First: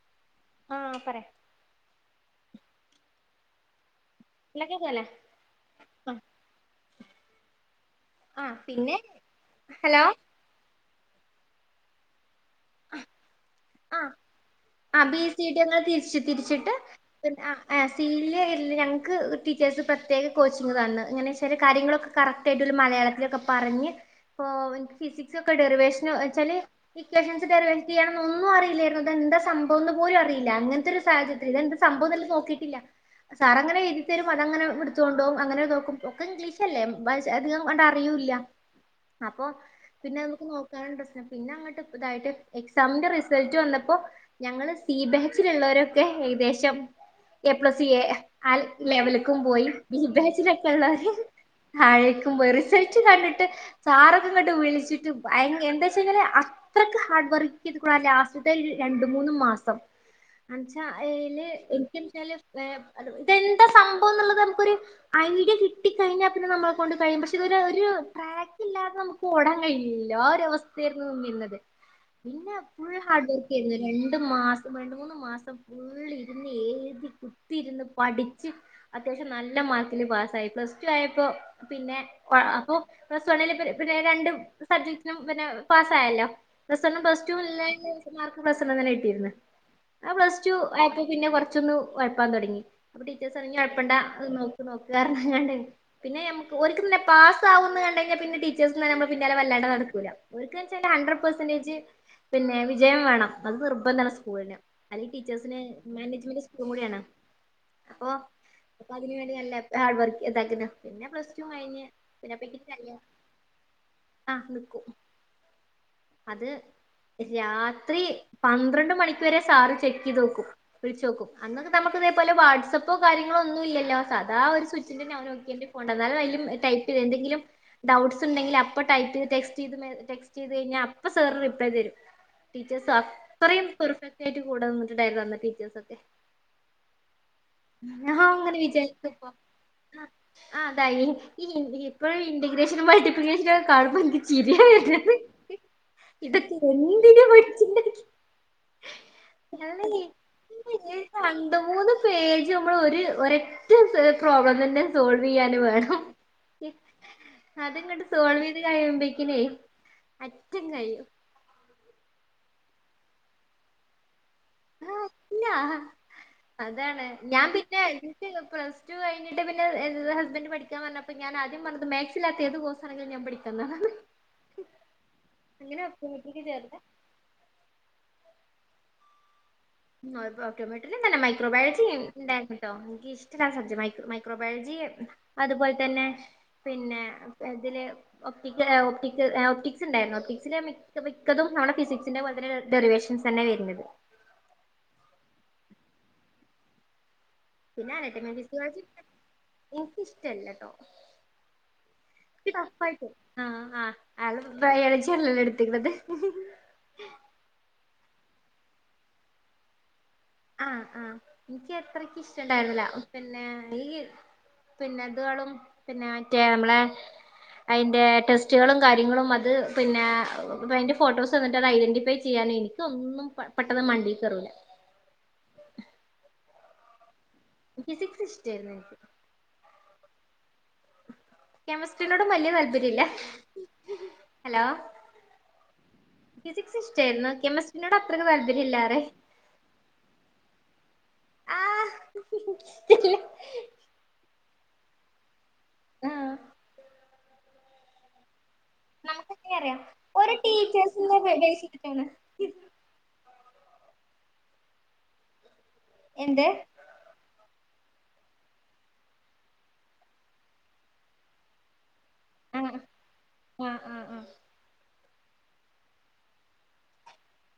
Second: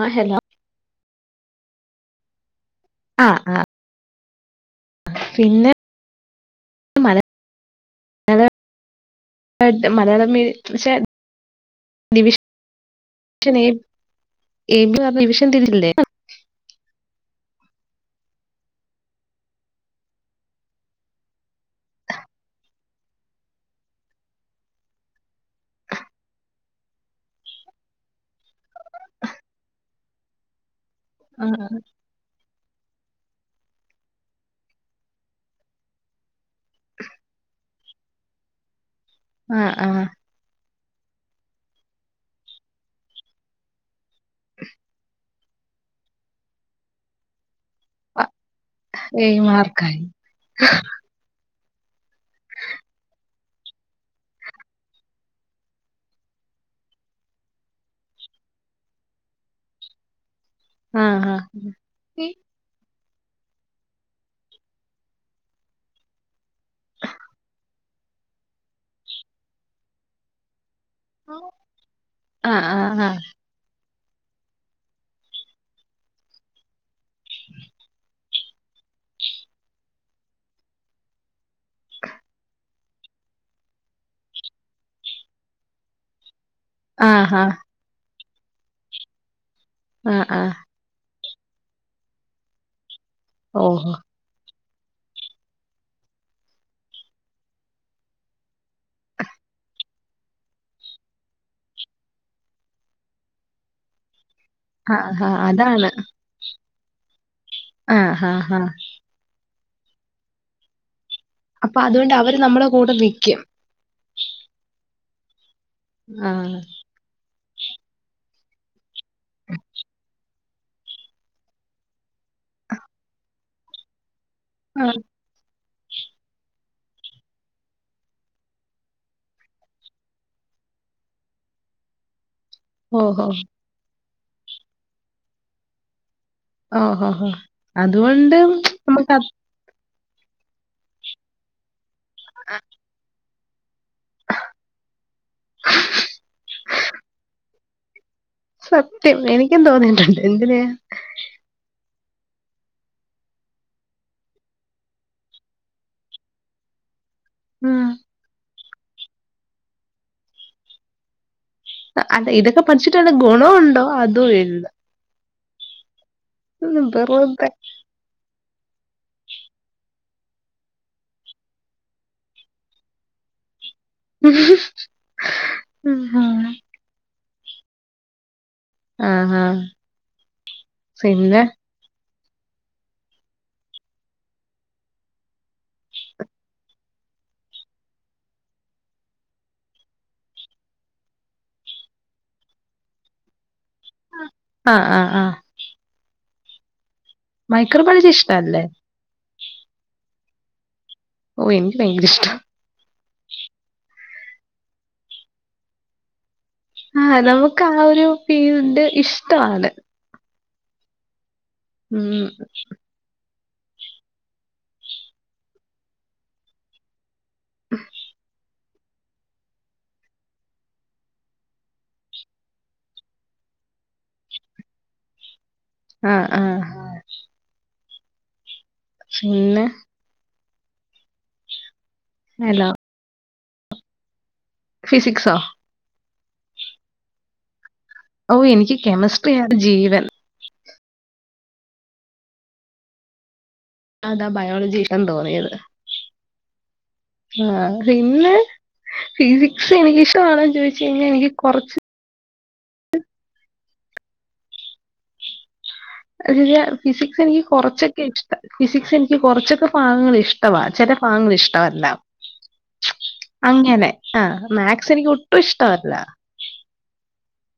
ആഹ് hello ആഹ് പറ ആഹ് ആഹ് എന്തൊക്കെ പോലെ പിന്നെ ആ [unintelligible] ആഹ് പിന്നെ [unintelligible] ഹലോ മലയാളം മി ശെ ഡിവിഷ ആഹ് എ ആ ബി പറഞ്ഞ ഡിവിഷൻ സീറ്റ് ങ്ങെ തിരിച്ചില്ലേ തിരിച്ച് തിരിച്ചിട്ട് ആഹ് സീലേയ്ർന്ന് ഞങ്ങക്ക് ടീച്ചേഴ്സ് പ്രത്യേക കോച്ചി തന്നു ങ്ങനെ ചില കാര്യങ്ങളൊക്കെ [unintelligible] കറക്റ്റ് ആയിട്ട് ഓല് മലയാളത്തിലൊക്കെ പറഞ്ഞ് ഇപ്പ എനി ഫിസിക്സ് ഒക്കെ ഡെറിവേഷൻ വെച്ചാല് ഇക്വേഷൻസ് ഡെറിവേഷൻ ചെയ്യാന്നു ഒന്നും അറിയില്ലായിരുന്നു തെന്താ സംഭവംന്ന് പോലും അയില്ലങ്ങൻത്തൊരു സാഹചര്യം ഇത് ആഹ് എന്ത സംഭവം നോക്കി [unintelligible] സാർ അങ്ങനെ എഴുതി തരും അതങ്ങനെ എടുത്തോണ്ട് പോവും അങ്ങനെ നോക്കും ഒക്കെ ഇംഗ്ലീഷ് അല്ലേ പക്ഷേ അധികം അങ്ങോട്ട അറിയൂല്ല [inaudible] അപ്പൊ ആഹ് പിന്നെ നമുക്ക് നോക്കാൻ പ്രശ്നം പിന്നെ അങ്ങോട്ട് ഇതായിട്ട് എക്സാമിന്റെ റിസ റിസൾട്ട് വന്നപ്പോ ഞങ്ങള് സി ബാച്ചിലുള്ളവർ ഒകെ ഏകദേശം എ പ്ലസ് എ ആഹ് ആ ലെവൽ ഏ ലേക്കും പോയി ബി മാർക്കായി ബാച്ചിലൊകെ ഉള്ളവര് ഹഴകുമ്പൊറു റിസൾട്ട് കണ്ടിട്ട് സാറൊക്കെ ഇങ്ങട്ട് വിളിച്ചിട്ട് ഭയ എന്താന്നു വെച്ചാല് ആ അത്രക്ക് ഹാർഡ് വർക്ക് ചെയ്തിട്ടുള്ളത ലാസ് [unintelligible] [unintelligible] രണ്ടു മൂന്ന് മാസം എന്നച്ചാ ആഹ് അല് എനിക്ക് വെച്ചല് [inaudible] ന്താ സംഭവം എന്നുള്ളത് നമുക്ക് ഒരു ഐഡിയ കിട്ടി കഴിഞ്ഞാൽ പിന്നെ നമ്മളെ കൊണ്ട് കഴിയും പക്ഷെ ഇത് ഒരു ഒരു പ്ര ഇല്ലാതെ നമുക്ക് ഓടാൻ കഴയില്ലല്ലോ ഒരവസ്ഥ ചേരുന്നതെന്നും ഇല്ലലെ പിന്നെ ആഹ് ഫുൾ ഹാർഡ് ആഹ് വർക്ക് ചെയ് രണ്ട് മാസം രണ്ട് മൂന്ന് മാസം ഫുൾ ഇരുന്ന് എഴുതി കുത്തി ഇരുന്ന് പഠിച്ച് അത്യാവശ്യം നല്ല മാർക്കില് പാസ്സായി പ്ലസ് ടു ആയപ്പോ പിന്നെ അപ്പോ പ്ലസ് വണ്ണില് പിന്നെ രണ്ട് സബ്ജക്ടിനും പിന്നെ പാസ് ആയല്ലോ പ്ലസ് വണ്ണും ആഹ് ആഹ് പ്ലസ് ആഹ് ആഹ് റ്റു വും എല്ലാവർക്കും പ്ലസ് എണ്ണം തന്നെ കിട്ടിയിരുന്നു ആ ആഹ് പ്ലസ് റ്റു ആഹ് ആയപ്പോ പിന്നെ കുറച്ചൊന്ന് ഒഴപ്പാൻ തുടങ്ങി അപ്പോ ടീച്ചേഴ്സ് പറഞ്ഞ് ഓഹോ ഒഴപ്പണ്ട നോക്കിയാർന്നു ഇണ്ടായിരുന്നു പിന്നെ നമുക്ക് ഒരിക്ക് പാസ് ആവും എന്ന് കണ്ട് കഴിഞ്ഞ പിന്നെ ടീച്ചേഴ്സ് നമ്മളെ പിന്നാലെ വരില്ല നടക്കുലാ ഒരിക്കന്ന്ച്ചാൽ ഹൺറെഡ് പേർസെൻ്റ്എജ് പിന്നെ വി വിജയം വേണം അത് നിർബന്ധണ് സ്കൂളിന് അല്ലേ ആഹ് ഹാ ടീച്ചേഴ്സിന് അതാണ് മാനേജ്മെന്റ് സ്കൂള് കൂടിയാണ് ആഹ് ആഹ് ആഹ് അപ്പൊ അതിന് വേണ്ടി എല്ലാം ഹാർഡ് വർക്ക് ചെയ്തേക്കുന്നെ പിന്നെ പ്ലസ് ടു അപ്പൊ കഴിഞ്ഞ് അതുകൊണ്ട് അവര് പിന്നെ നമ്മളെ ഫിസിക്സ് കൂടെ വലിയ നിക്കും ആ നിക്കും അത് ആഹ് രാത്രി പന്ത്രണ്ട് മണിക്ക് വരെ സാറ് ചെക്ക് ചെയ്ത് നോക്കും വിളിച്ചു നോക്കും അന്നൊക്കെ നമുക്ക് ഇതേപോലെ വാട്സ്സപ്പോ കാര്യങ്ങളോ ഒന്നും ഇലാലോ സദാ ഒരു സ്വിച്ചിൻ്റെ അവൻ നോക്കിയിണ്ട് കൊണ്ടുവന്നാലും [unintelligible] ടൈപ്പ് ചെയ്ത് എന്തെങ്കിലും ഡൗട്സ് ഉണ്ടെങ്കിൽ അപ്പോ ടൈപ്പ് ചെയ്ത് ടെസ്റ്റ് ചെയ്ത ടെസ്റ്റ്‌ ചെയ്ത് കയ്യ് നാ അപ്പോ സാറ് റിപ്ലേ തരും ടീച്ചേഴസ് ഓഹോ അത്രയും പെർഫെക്റ്റ് ആയിട്ട് കൂടെന്നിട്ടുണ്ടായിരുന്നു അന്ന് ടീച്ചേഴ്സ് ഒക്കെ ഓഹോ ഹോ അതുകൊണ്ട് അങ്ങനെ വിചാരിക്കും നമ്മുക്ക് അ ഇപ്പൊ ആ അതായിഈ ഇപ്പഴും ഇന്റിഗ്രേഷൻ ആയിട്ട് ഇൻ്റിഗ്രേഷൻ കാണുമ്പോ എനക് ചിരിയ വരിക ഇതൊക്കെ എന്തിന പോയി [unintelligible] സത്യം എനിക്കും തോന്നിട്ടുണ്ട് എന്തിന് രണ്ട് മൂന്ന് പേജ് നമ്മള് ഒരു ഒരൊറ്റ സ് പ്രോബ്ലം തന്നെ സോൾവ് ചെയ്യാന് വേണം അത് ആഹ് ഇങ്ങോട്ട് സോൾവ് ചെയ്ത് കഴിയുമ്പോഴേക്കില് അറ്റൻ കഴിയും അത ഇതൊക്കെ പഠിച്ചിട്ടാണ് ഗുണണ്ടോ അതും ഇല്ല ആഹ് ഇല്ല അതാണ് ഞാൻ വെറുതെ പിന്നെ [unintelligible] പ്ലസ് റ്റു കഴി കഴിഞ്ഞട്ട് പിന്നെ ഹസ്ബന്റ് പഠിക്കാൻ പറഞ്ഞപ്പോ ഞാൻ ആദ്യം പറഞ്ഞത് മാത്‌സ് ഇല്ലാത്ത ഏത് കോഴസ് ആണെിലും ഞാൻ പഠിക്കാം എന്ന പറഞ്ഞെ ഉ ഹ ഒപ്റ്റോമെട്രിക്ക് ചേർന്ന് ആഹ ആഹ ഓട്ടോമാട്രി തന്നെയല്ലേ മൈക്രോബായോജി ഉണ്ടാർന്നു ട്ടോ എനിക്ക് ഇഷ്ട്ടല്ലാ സബ്ജക്ട് മൈക്രോബയോളജി അതുപോലെ തന്നെ പിന്നെ അ അതില് ഒപ്റ്റിക്ക ഒപ്റ്റിക്ക്സ് ഉണ്ടായിരുന്നു ഒപ്റ്റിക്സിൽ മിക്കതും നമ്മടെ ഫിസിക്സി- വളരെ ഡെറിവേഷൻസന്നെ വരുന്നത് ആഹ് ആഹ് ആഹ മൈക്രബയോളജി ഇഷ്ടല്ലേ? എനിക്കിഷ്ടല്ലട്ടോ ഓ എനിക്ക് ഭയങ്കര ഇഷ്ട ടഫ് യിട്ട് ആ ആഹ് അത് ബയോളജി അല്ലെല്ലോ എടുത്തിരുന്നത് ഉം ആഹ് നമുക്ക് ആ ഒരു ഫീൽഡ് ഇഷ്ടമാണ് ആഹ് ആഹ എനിക്ക് അത്രയ്ക് ഉം ഇഷ്ടമണ്ടായിരുന്നില്ല പിന്നെ ഈ പിന്നെന്തളും [unintelligible] പിന്നെ മറ്റേ മ്മളെ അതിന്റെ ടെസ്റ്റ് ടെസ്റ്റുകളും കാര്യങ്ങളും അത് പിന്നെ അതിൻ്റെ ഫോട്ടോസ് എന്നിട്ട് അത് ഐഡൻറിഫൈ ചെയ്യാൻ എനിക്ക്‌ ഒന്നും പ പെട്ടെന്ന് മണ്ടേ കേറൂല [inaudible] ആ ആഹ ഫിസിക്സ്‌ ശ് ശ് പിന്നെ കെമിസ്ട്രീനോടും വലിയ ഹലോ താല്പര്യമില്ല ഫിസിക്സോ ഫിസിക്സ് ഇഷ്ടായിരുന്ന് കെമസ്ട്രി ഓ എനിക്ക് കെമിസ്ട്രിയിയാണ് ജീവൻ ആഹ് [unintelligible] അതാ ബയോളജിഷ്ടം തോന്നിയത്- ആ ആ ഹ് പിന്നെ നമുക്കെങ്ങനെ ഫിസിക്സ് അറിയാം ഒരു എനിക്കിഷ്ടണോന്ന് ചോദിച്ച് കഴിഞ്ഞാൽ ടീച്ചേഴ്സിന്റെ എനിക്ക് ബേസ് കുറച്ച് ചെയ്തിട്ടാണ് [unintelligible] എന്ത് അതിലെ ഫിസിക്സെനിക്ക് കൊറച്ചൊക്കെ ഇഷ്ട ഫിസിക്സ് എനിക്ക് കുറച്ചൊക്കെ ഭാഗങ്ങൾ ഇഷ്ടവ ചില ഭാഗങ്ങ ഇഷ്ടവല്ല ആ [unintelligible] ആ അങ്ങനെ- അ- മാത്‍സ് എനിക്ക് ഒട്ടും ഇഷ്ടമല്ല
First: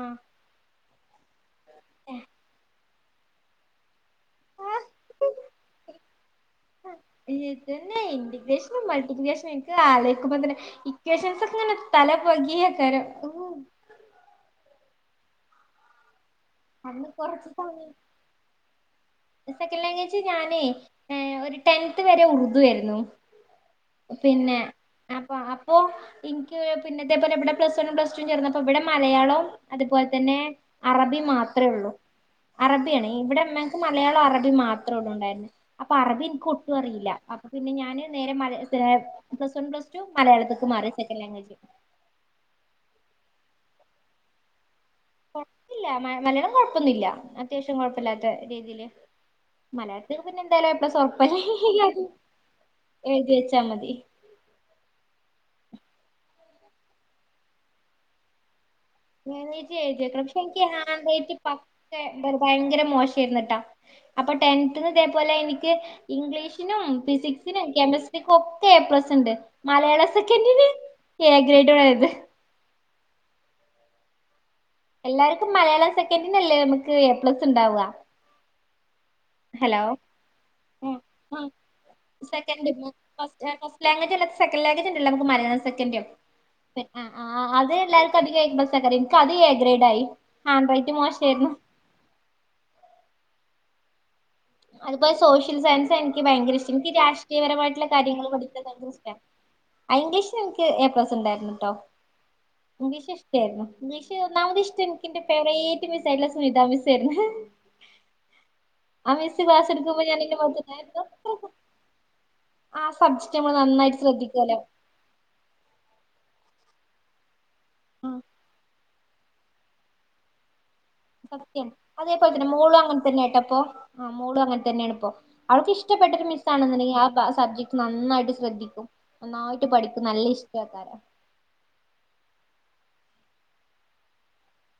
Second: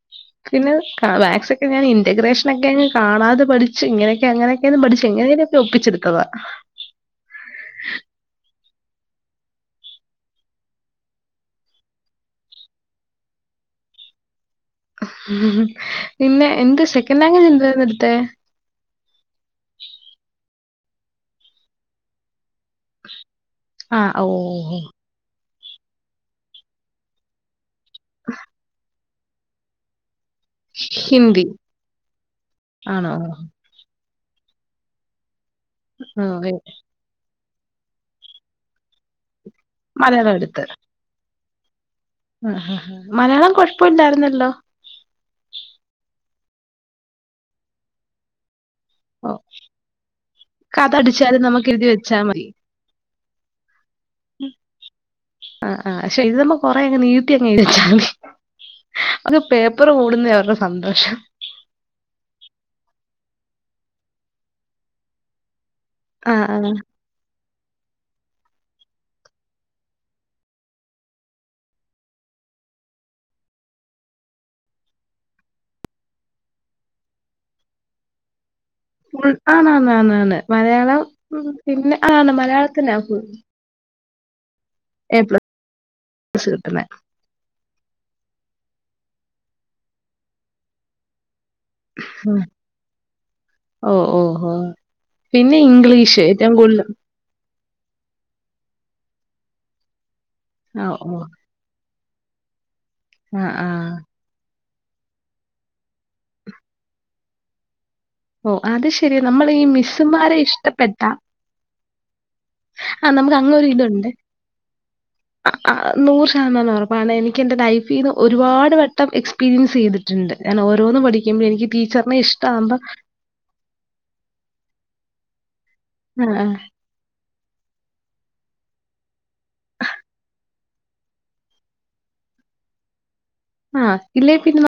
ഉം പിന്നെ ക മാത്‍സ് ക്കെ ഞാൻ ഇന്റഗ്രേഷൻ ക്കെങ് കാണാതെ പഠിച്ചു ഇങ്ങനെ അങ്ങനെയൊക്കെയന്ന് പഠിച്ചു എങ്ങനനൊക്കെ ആ ഒപ്പിച്ചെടുത്തതാ [inaudible] മൾട്ടിപ്ലിക്കേഷൻ ഇക്ക് അതിങ്ങനെ അലോയ്ക്കുമ്പോ തന്നെ എക്യുഷൻസ് ഒക്കെ തല പുകയാകരം [inaudible] എന്ത് അ സെക്കൻഡ് ലാംഗ്വേജ് കൊറച്ച് എന്തായിരുന്നു സമയം എടുത്തേ? സെക്കൻ് ലാംഗ്വേജ് ഞാനേ ഒരു ടെൻത് വരെ ഉറുദ് ആയിരുന്നു ആ ഓ പിന്നെ അപ്പൊ അ അപ്പോ നിക്ക് പിന്നെ ഇതേപോലെ ഇവിടെ പ്ലസ് വൺും പ്ലസ് ടു ചേർന്ന അപ്പോ ഇവിടെ മലയാളം അതുപോലെ ന്നേ അറബി ഹിന്ദി മാത്രമേ ഉള്ളൂ അറബിയാണ് ആണോ? ഇവിടെ മ്മക്ക് മ മലയാളം അറബി മാത്രേ ഉള്ള ഉണ്ടായിരുന്നു അപ്പൊ ഓ അറബി എനിക്ക് ഒട്ടും അറിയൂല്ല പിന്നെ ഞാന് നേരെ- [unintelligible] പ്ലസ് വൺ പ്ലസ് ടു മലയാളത്തേക്ക് മാറി സെക്കൻഡ് ലാംഗ്വേജ് അഹ്അ മലയാളം കൊഴപ്പമില്ലായിരുന്നല്ലോ കുഴപ്പൊന്നില്ല അത്യാവശ്യം കുഴപ്പമില്ലാത്ത രീതിയില് ഓ മലയാളത്തിൽ പിന്നെ എന്തായാലോ എ കഥ പ്ലസ് ഒറപ്പല്ലേ അടിച്ചാലും നമുക്ക് എഴുതി [unintelligible] വെച്ചാൽ മതി. ഏഴുതി വച്ചാ മതി ആഹ ആ പക്ഷെ ഇത് നമ്മ കൊറെ അങ് നീട്ടി അങ്ങ് ഴ് വെച്ചാ [inaudible] നീട്ടി എഴുതിയേക്കണേ ക്ഷേനിക്ക് ഹാൻഡ് സന്തോഷം. റൈറ്റിം പക്കെ ര്ന്ന് ഭയങ്കര മോശം ക്കെര്ന്ന്ട്ട അപ്പൊ ടെൻത്തിന് ഇതപോലെ എനിക്ക് ആ ആ ഇംഗ്ലീഷിനും ഫിസിക് [unintelligible] കെമിസ്ട്രിക്ക് ഒക്കെ എ പ്ലസ് ണ്ട് മലയാള സെക്കൻഡിന് ഏ ഗ്രേഡ്ത് [unintelligible] [inaudible] എല്ലാവര്ക്കും മലയാളം സെക്കൻറിന്ല്ലേ മ്മ്ക്ക് എ പ്ലസ് ഉണ്ടാവ് വ ഫുൾ അന്ന് അന്ന ന്ന് ന്ന് ആ മലയാളം- ആ പിന്നെ ആണ് മലയാളത്തിന്നാ ഫുൾ [unintelligible] സെക്കന്റ്‌ എ ലാംഗ്വേജ്ണ്ടല്ലോ മലയാള സെക്കന്റ് [unintelligible] പ്ലസ് കിട്ടുന്നെ ഉം ഉം അത് എല്ലാര് ക് അതിക് എപ്ലസ് [unintelligible] എനിക്ക് അത് എ ഗ്രേഡ ആയി ഹാൻഡ്‌വാറൈറ്റ് മോശായിര് ന്നു ഹും ഓ ഓ ഓ അതുപോലെ സോഷ്യൽ പിന്നെ സയൻസ് ഇംഗ്ലീഷ് എനി ഏറ്റവും ഭയങ്കര ഇഷ്ടം കൂടുതൽ എനിക്ക് രാഷ്ട്രീയപരയിട്ട് ല്ല കാര്യങ്ങള് പഠിച്ച പയങ്കര ഇഷ്ട [unintelligible] ഐഗ്ലീഷ് എനിക്ക് ആ ഏ പ്ലസ് ഓ ഉണ്ടായിരുന്ന്ട്ടോ ഇംഗ്ലീഷ് ആ ഷ്ടായിരുന്നു- ആ ഇംഗ്ലീഷ് [unintelligible] എനിക്കിന്റെ ഫോവറേ.... റ്റ് മിസ്സായിട്ട് ള്ള സുമിത മിസ്സ ആയിരുന്നു ഹ്.. ഓ അത് ശെരി നമ്മൾ ഈ ഞാൻ എന്റെ മിസ്സുമാരെ ഇഷ്ടപ്പെട്ട മുഖത്ത് നോക്കും ആ നമുക്ക് സബ്ജക്ട് നമ്മൾ അങ്ങോ നന്നായിട്ട് ഒരുതുണ്ട്--അ ശ്രദ്ധിക്കുമല്ലോ അ നൂ [unintelligible] ഉറപ്പാണെ എനിക്ക്എന്റെ ലൈഫീന്ന് ആ ഒരുപാട് വെട്ടം എക്സ്പീരിയൻസ്യ്തിട്ടുണ്ട് കാരണം ഒര- സത്യം അതേപോലെതന്നെമോളും അങ്ങൻതന്നെട്ടപ്പോ ആ മോളും അങ്ങൻതന്നെണ്പ്പോം. ക്ക്ഇഷ്ടപ്പെട്ടര് ആ ആ മിസ്സ്ആണന്ന്‌ണ്ടെങ്കി അ ബ സബ്ജക്ട്നന്നായിട്ട്ശ്രദ്ധിക്കും, നന്നായിട്ട്പഠിക്കും, നല്ലഇഷ്ടക്കാരം. [inaudible] ആഹ് ഇല്ലേപിന്നെ ന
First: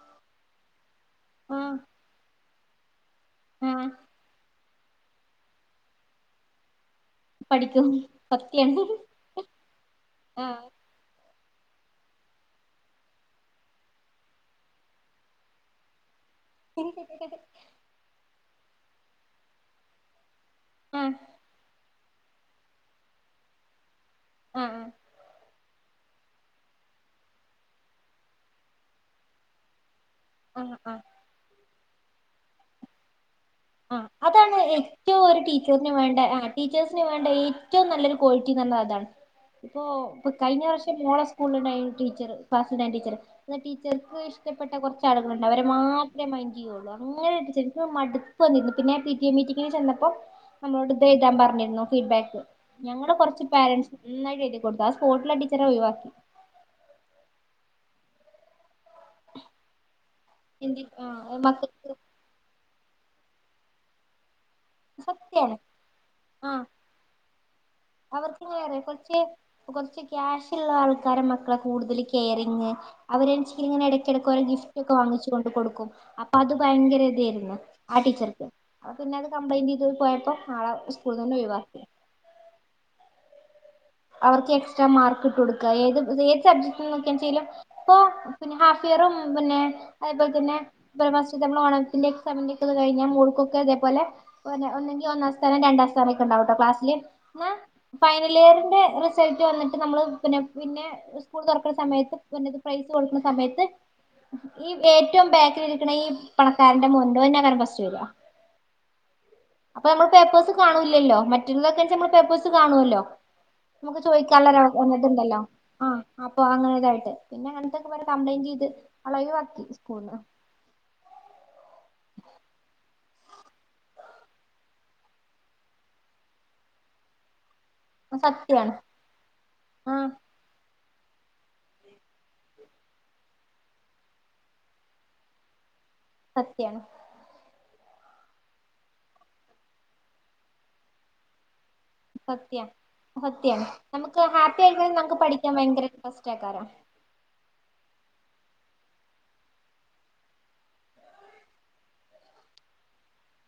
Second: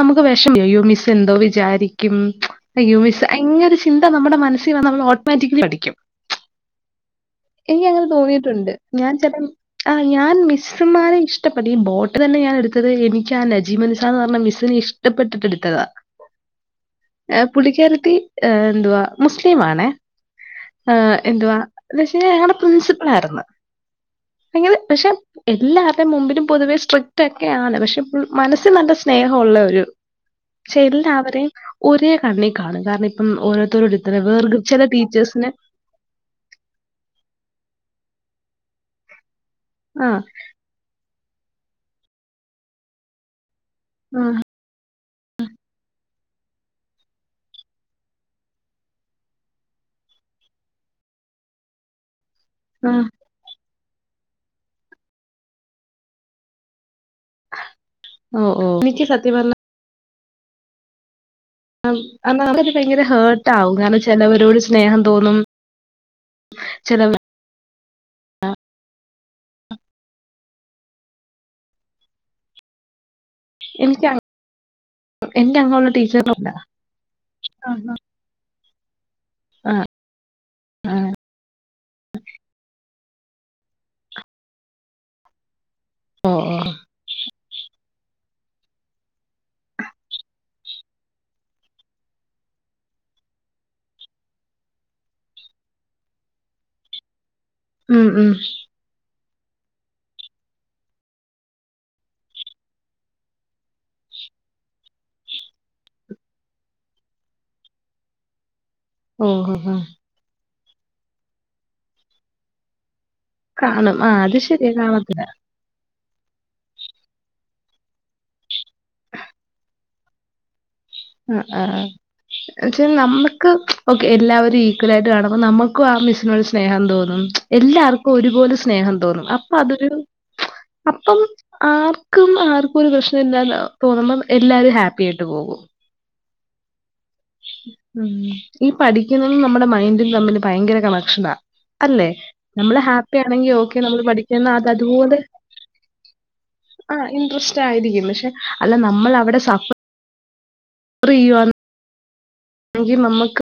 നമുക്ക് വിഷമം അ്യ്യോ ആ മിസ്സ്ന്തോവിചാരിക്കും പ്ച് അയ്യോമിസ്സ് ആ ങ്ങെരുചിന്ത മ്മുടെമനസ് [unintelligible] ഓട്ടോമാറ്റ്ക്കലിപഠിക്കും. പഠിക്കും എനിക്അങ്ങനെതോന്നിയിട്ടുണ്ട്. സത്യാണ് ഞാൻചില ആഞാൻ ആ മിസ്സ്ന്മാരെ ഇഷ ടപ്പെട്ട ഈബോട്ട്ന് തന്നെഞാൻ ടുത്തത് എനിക്കാനജീമന്സാന്ന്പറഞ്ഞ മിസ്സിന്ഇഷ്ടപ്പെട്ടിട്ട്ട്ത്തതാ എ പുള്ളിക്യാരത്തി എ ന്തുവാ.. മുസ്ലിംമാണേ. ആ ആഎന്തുവാ ന്ന്വച്ചാ ഞങ്ങ്ടെ പ്രിൻസിപ്പൾയിര്ന്ന് ആ എങ്ങനെ പക്ഷെഎല്ലാർ മുമ്പിലുംപൊതുവെസ്ട്രിക്റ്റ്ക്കെയാണ് പക്ഷെ മനസ്സിൽനല്ലസ്നേഹള്ളരു ആ ക്ഷെ ആ എല്ലാവരെയും ഒരേകണ്ണീകാണും കാരണം ഇപ്പം ആ ഓരോരുത്തരോരുത്തരെ വേർതിരി ചില അതാണ്ഏറ്റവുംഒരു ടീച്ചേഴ്സിന് ടീച്ചേർന് വേണ്ട ആടീച്ചേഴ്സിന് വേണ്ട ഏറ്റവും നല്ലൊരുക്വാളിറ്റിന്നതതാണ് പ്പൊ ആഹ് പ്പൊകഴിഞ്ഞ വർഷം മോളെ സ്കൂൾണ്ടായിനു ടീച്ചറ് ഫാസിനടീച്ചറ് ആഹ് ടീച്ചർക്ക്ഇഷ്ടപ്പെട്ടകൊർച്ച് ആളുകളുണ്ട് അവരെമാത്രേ മൈന്റെയൊള്ളൂ [unintelligible] വന്നിരുന്നു പിന്നെ പി ടി എമീറ്റിങ്ങിന്ചെന്നപ്പോ നമ്മളോട്ത്ഴുതാൻപറഞ്ഞിരുന്നു ഫീഡ്ബാക്ക് ആഹ് ഞങ്ങള്കൊറച്ച്പേരൻറ്സ് നന്നായിട്ട്എഴുതികൊടുത്തു ആ സ്പോട്ടിലടീച്ചറെഒഴിവാക്കി ഓ ഓ നിക്ക് സത്യംപറഞ്ഞാ [unintelligible] ഒ മുക്കത് ഭയങ്കരഹേർട്ട്അവും കാരണ ചിലവരോട് ചെല സ്നേഹംതോന്നും സത്യാണ് ചിലവ അവർക്ക്ങ്ങനേർയോ കൊർച്ച് കൊറച്ച്ക്യാഷ്ള്ള ആൾക്കാരെമക്കളെ കൂടുതല്കെയറിങ്ങ് [unintelligible] എനിക്ക് അങ്ങ ഇങ്ങനെഇടക്കിടക്ക് എന്റെ ഗിഫ്റ്റ്ക്കെവാങ്ങിച്ച്കൊണ്ട്കൊടുക്കും. അങ്ങനെയുള്ള ടീച്ചറില്ല. അപ്പൊത് ഭയങ്കരഇതായിരുന്നു ആഹ് ആടീച്ചർക്ക്. പിന്നത് കംപ്ലൈന്റ്യ്ത്പോയപ്പോ ആളെ സ്കൂൾന്നന്നെഒഴിവാക്കി. അവർക്ക് എക്സ്ട്രാമാർക്ക്ട്ട്കൊട്ക്ക ഏത് ഓഹ് ഓഹ് [unintelligible] ഇപ്പൊ പിന്നെഹാഫ്ഇയറും പിന്നെ അതേപോൽതന്നെ ഫസ്റ്റ്ത്തെമ്മളെ ഓണത്തിന്റെ എക്സാമിന്റെ ന്റക്കെ പോലെ കഴിഞ്ഞ മൂൾക്കൊക്കെതേപലെ ഒന്നെങ്കിൽഒന്നാംസ്ഥാനം രണ്ടാംസ്ഥാനക്കെ ഉണ്ടാവ്ട്ടോക്ലാസ്സില് ന്നാ ഉം ഉം ഫൈനൽഇയറിന്ന് സൾട്ട്‌വന്നിട്ട് നമ്മള്പിന്നെ പിന്നെസ്കൂൾ തുറക്ക്ണസമയത്ത് പിന്നെത്പ്രൈസ് കൊടുക്കണസമയത്ത് ഈ ഏറ്റവും ബേക്കിരിക്കണ ഈപണക്കാരന്റെ മോൻണ്ട് ഓനെന്നെങ്ങ ഫസ്റ്റ് വര ഓഹഹ കാണൂല്ലല്ലോ മറ്റുള്ളതെയ്‌ ച്ചാ നമ്മൾപേപ്പേഴ്സ്കാണുല്ലോ കാണും. ആഹ് അത് നമുക്ക്ചോദിക്കള്ള ശരിയാ ഒരിത് കാണത്തില്ല. ണ്ടല്ലോ [unintelligible] ആഹ അപ്പൊ അങ്ങനോതായിട്ട് പിന്നെ അങ്ങനത്തൊക്കെപോര് കംപ്ലൈന്റ്യ്ത് ആളെഒയിവാക്കിസ്കൂളന്ന് അഅആ ന്ന്ച്ചനമ്മുക്ക് ക്കെഎല്ലാരും ഈക്വലായിട്ട്കാണുമ്പോനമുക്കും ആ മിസ്സിനോട് സ്നേഹംതോന്നും എല്ലാർക്കും സത്യാണ് ഒരുപോലെസ്നേഹംതോന്നും അപ്പൊഅതൊരു ആഹ് അപ്പം ആർക്കും ആർക്കുംഒരു പ്രശ്ന ഇല്ലാന്ന്തോന്നുമ്പോഎല്ലാരും ഹാപ്പിആയിട്ട്പോകും സത്യാണ് ഉം ഈപഠിക്കുന്നതും നമ്മുടെമൈൻഡുംതമ്മില് ഭയങ്കരകണക്ഷന അല്ലെ സത്യ നമ്മള്ഹാപ്പിയണെങ്കി സത്യാണ് ഓക്കെ നമ്മൾ നമുക്ക് ഹാപ്പി പഠിക്കുന്നഅത് ആയിക്കഴിഞ്ഞ നമുക്ക് അതുപോലെ പഠിക്കാൻ ഭയങ്കര കഷ്ടക്കാരം ആ ഇൻട്രസ്റ്റ്ആയിരിക്കുംപക്ഷെ അല്ലനമ്മൾ അവിടെഷാ [unintelligible] [unintelligible] എങ്കി നമ്മക്ക്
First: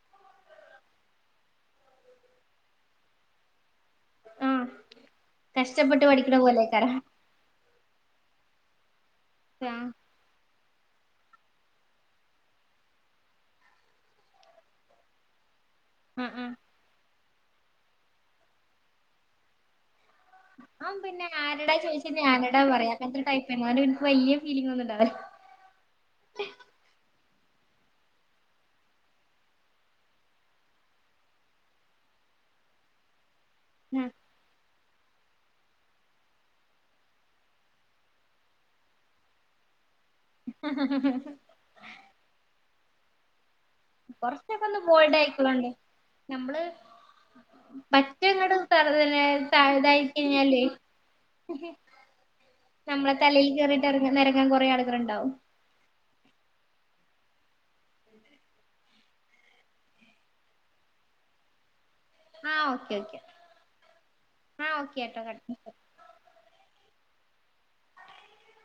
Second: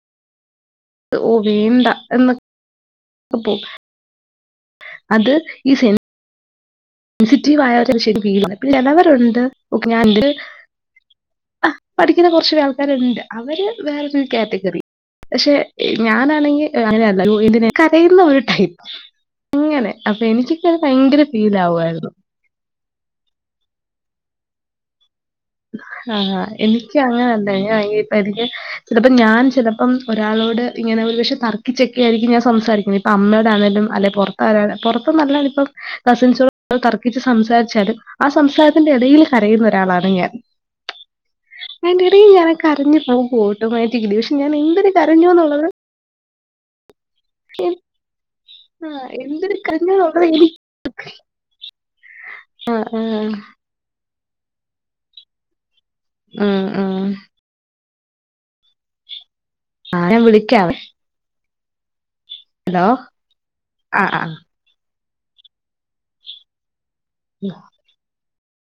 ഓവേണ്ട എന്ന അപോ ആ കഷ്ട്ടപ്പെട്ട്പഠിക്കണപോലെ സെൻസിറ്റീവായ ഒരു വിഷയ ഫീ പിന്ന ആഹ് [unintelligible] ആ പഠിക്ക്ണ കുറച്ച ആൾക്കാരുണ്ട് അവര് വേറൊരു കാറ്റഗറി പക്ഷെ ആഹ് ആഹ് ഞാനാണെങ്കി അങ്ങനെയല്ല [unintelligible] കരയുന്ന ഒരു ടൈപ്പ് അങ്ങനെ അപ്പൊ എനിക്കൊക്കത് അവൻ ഭയങ്കര പിന്നെ ഫീൽ ആരടാ ആവുാ ചോദിച്ചാ ഞാനടാ പറയാക്ക [unintelligible] ടൈപ്പേനു വലിയ ഫീലിംഗൊന്നുണ്ടാവില്ല. [inaudible] ഹഅ എനിക്കങ്ങനണ്ട് [unintelligible] എനിക്ക് ഇത്പ്പോ ഞാൻ ചിലപ്പം ഒരാളോട് ഇങ്ങനെ [unintelligible] ഒരു പക്ഷെ തർക്കിച്ചൊക്കെയായിരിക്കും ഞാൻ സംസാരിക്കുന്നെ ഇപ്പൊ അമ്മോടാണേലും അല്ലെ ആഹ് പുറത്താരോ പൊറ അത്ത്നല്ലനിപ്പം കസിൻസോ തർക്കിച്ച് സംസാരിച്ചാലും ആ സംസാരത്തിന്റെ ഇടയില് കരയുന്ന ഒരാളാണ് ഞാൻ എന്റെടെ ഞാനാ കരഞ്ഞു പോ മ്പോൾ ഓട്ടോമാറ്റിക്ക് പക്ഷെ ഞാൻ കൊറച്ചൊക്കെ ഒന്ന് എന്തിന ബോൾഡ് കരഞ്ഞുന്നുള്ളത് ആയിക്കോളണ്ട് നമ്മള് പറ്റങ്ങട് ആ [unintelligible] എന്തിന് കരഞ്ഞു ഇതായി എന്നുള്ളത് എനിക്ക് കഴിഞ്ഞാലേ ആ. ഞമ്മള തലയിൽ കേറിട്ട് ഇഎറങ്ങ നെരങ്ങ കൊറെേ ആളുകളുണ്ടാവും ആഹ് ആഹ് അ ഞാൻ വിളിക്കാവേ ആഹ് ഹലോ. ഓക്കെ ഓക്കെ ആ ആ. ആഹ് ഓക്കെട്ടോ കട്ട് [unintelligible]